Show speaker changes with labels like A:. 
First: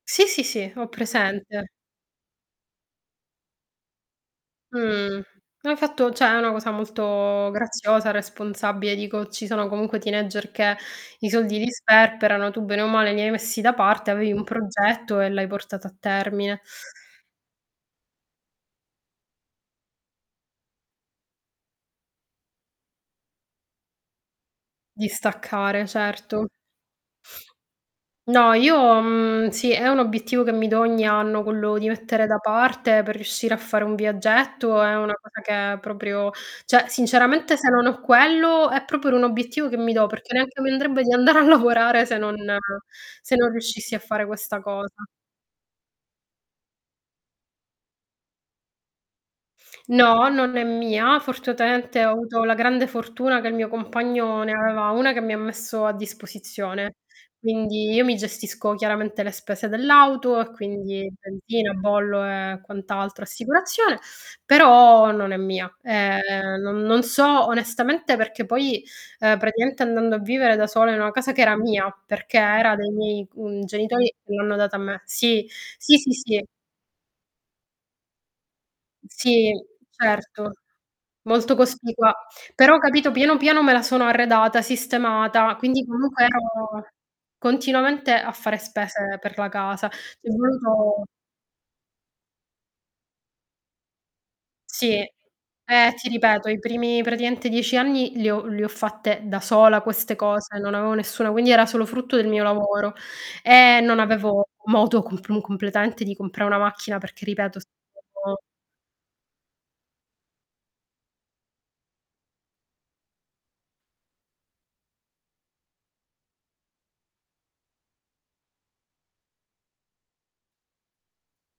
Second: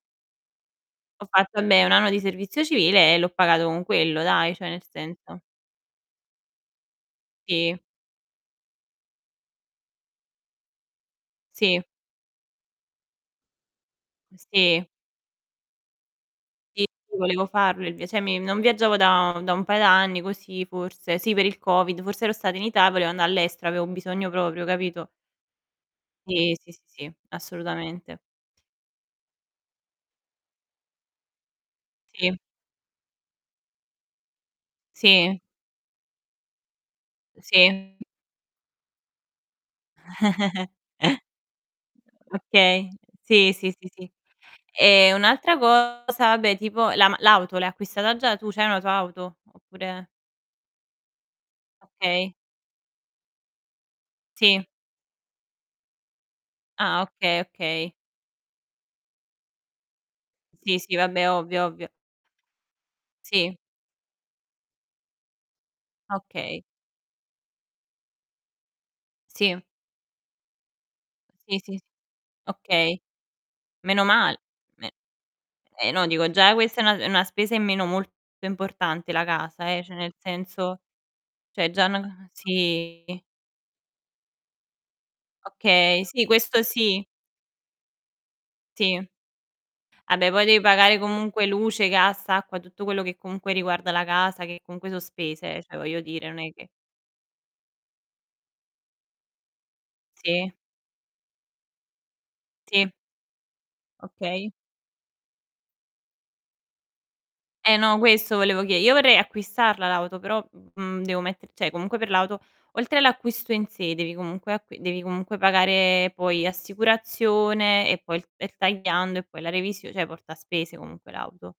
A: Sì, sì, sì, ho
B: Ho fat
A: presente.
B: vabbè un anno di servizio civile e l'ho pagato con quello dai, cioè nel
A: Mhmm,
B: senso.
A: no hai fatto cioè è una cosa molto
B: Sì.
A: graziosa, responsabile dico, ci sono comunque teenager che i soldi li
B: Sì.
A: sperperano, tu bene o male li hai messi da parte, avevi un
B: Sì.
A: progetto e l'hai portato a termine.
B: Sì, sì, volevo farlo il via cioè mi non viaggiavo da da un paio d'anni così forse, sì per il Covid, forse ero stato in Ita e volevo anda' all'estero, avevo un bisogno proprio,
A: Di
B: capito?
A: staccare certo.
B: Sì. Sì, sì, assolutamente.
A: No, io mhmm, sì, è un obiettivo che mi do ogni anno quello di mettere
B: Sì.
A: da parte per riuscire a fare un viaggetto è una
B: Sì.
A: cosa che è proprio cioè sinceramente se non
B: Sì.
A: ho quello è proprio un obiettivo che mi do perché neanche mi andrebbe di andare a lavorare se non
B: Okay,
A: se non
B: sì, sì, sì,
A: riuscissi a
B: sì.
A: fare questa cosa.
B: E un'altra cosa, vabbè tipo la ma l'auto l'hai acquistata già tu? C'hai una tua auto? Oppure?
A: No, non è mia, fortunatamente ho
B: Okay.
A: avuto la grande fortuna che il mio compagno ne
B: Sì.
A: aveva 1 che mi ha messo a disposizione,
B: Ah, okay.
A: quindi
B: Okay.
A: io mi gestisco chiaramente le spese dell'auto e
B: Sì, sì,
A: quindi
B: vabbè ovvio,
A: benzina,
B: ovvio.
A: bollo e quant'altro,
B: Sì.
A: assicurazione, però non è mia. Eh
B: Okay.
A: non non so onestamente perché poi, ehm,
B: Sì.
A: praticamente andando a vivere da sola in una casa che era
B: Sì, sì, s
A: mia, perché era dei
B: okay,
A: miei mhmm, genitori che
B: menomal
A: l'hanno data a
B: me
A: me. Sì.
B: eh,
A: Sì,
B: no
A: sì,
B: dico
A: sì.
B: già questa è una è una spesa in meno molto importante la
A: Sì.
B: casa eh, cioè nel
A: Certo.
B: senso
A: Molto
B: cioè già
A: cospicua,
B: 'na
A: però
B: sì.
A: capito piano piano me la sono arredata, sistemata, quindi
B: Okay,
A: comunque
B: sì, questo
A: ero
B: sì.
A: continuamente a fare
B: Sì.
A: spese per la casa. C'è
B: Vabbè poi devi pagare
A: voluto
B: comunque luce, gas, acqua, tutto quello che comunque riguarda la casa che comunque
A: Sì.
B: so' spese eh, cioè
A: Eh,
B: voglio
A: ti
B: dire non
A: ripeto
B: è
A: i
B: che
A: primi praticamente 10 anni li ho le ho fatte da sola queste
B: Sì.
A: cose, non avevo nessuno, quindi era solo frutto del mio
B: Sì.
A: lavoro e non avevo
B: Okay.
A: modo comp mu completamente di compra una macchina perché ripeto
B: Eh, no questo
A: stavo
B: volevo chie io vorrei acquistarla l'auto però, mhmm, devo metter cioè comunque per l'auto, oltre all'acquisto in sé devi comunque acqui devi comunque pagare poi assicurazione e poi il er tagliando e poi la revisio cioè porta spese comunque l'auto.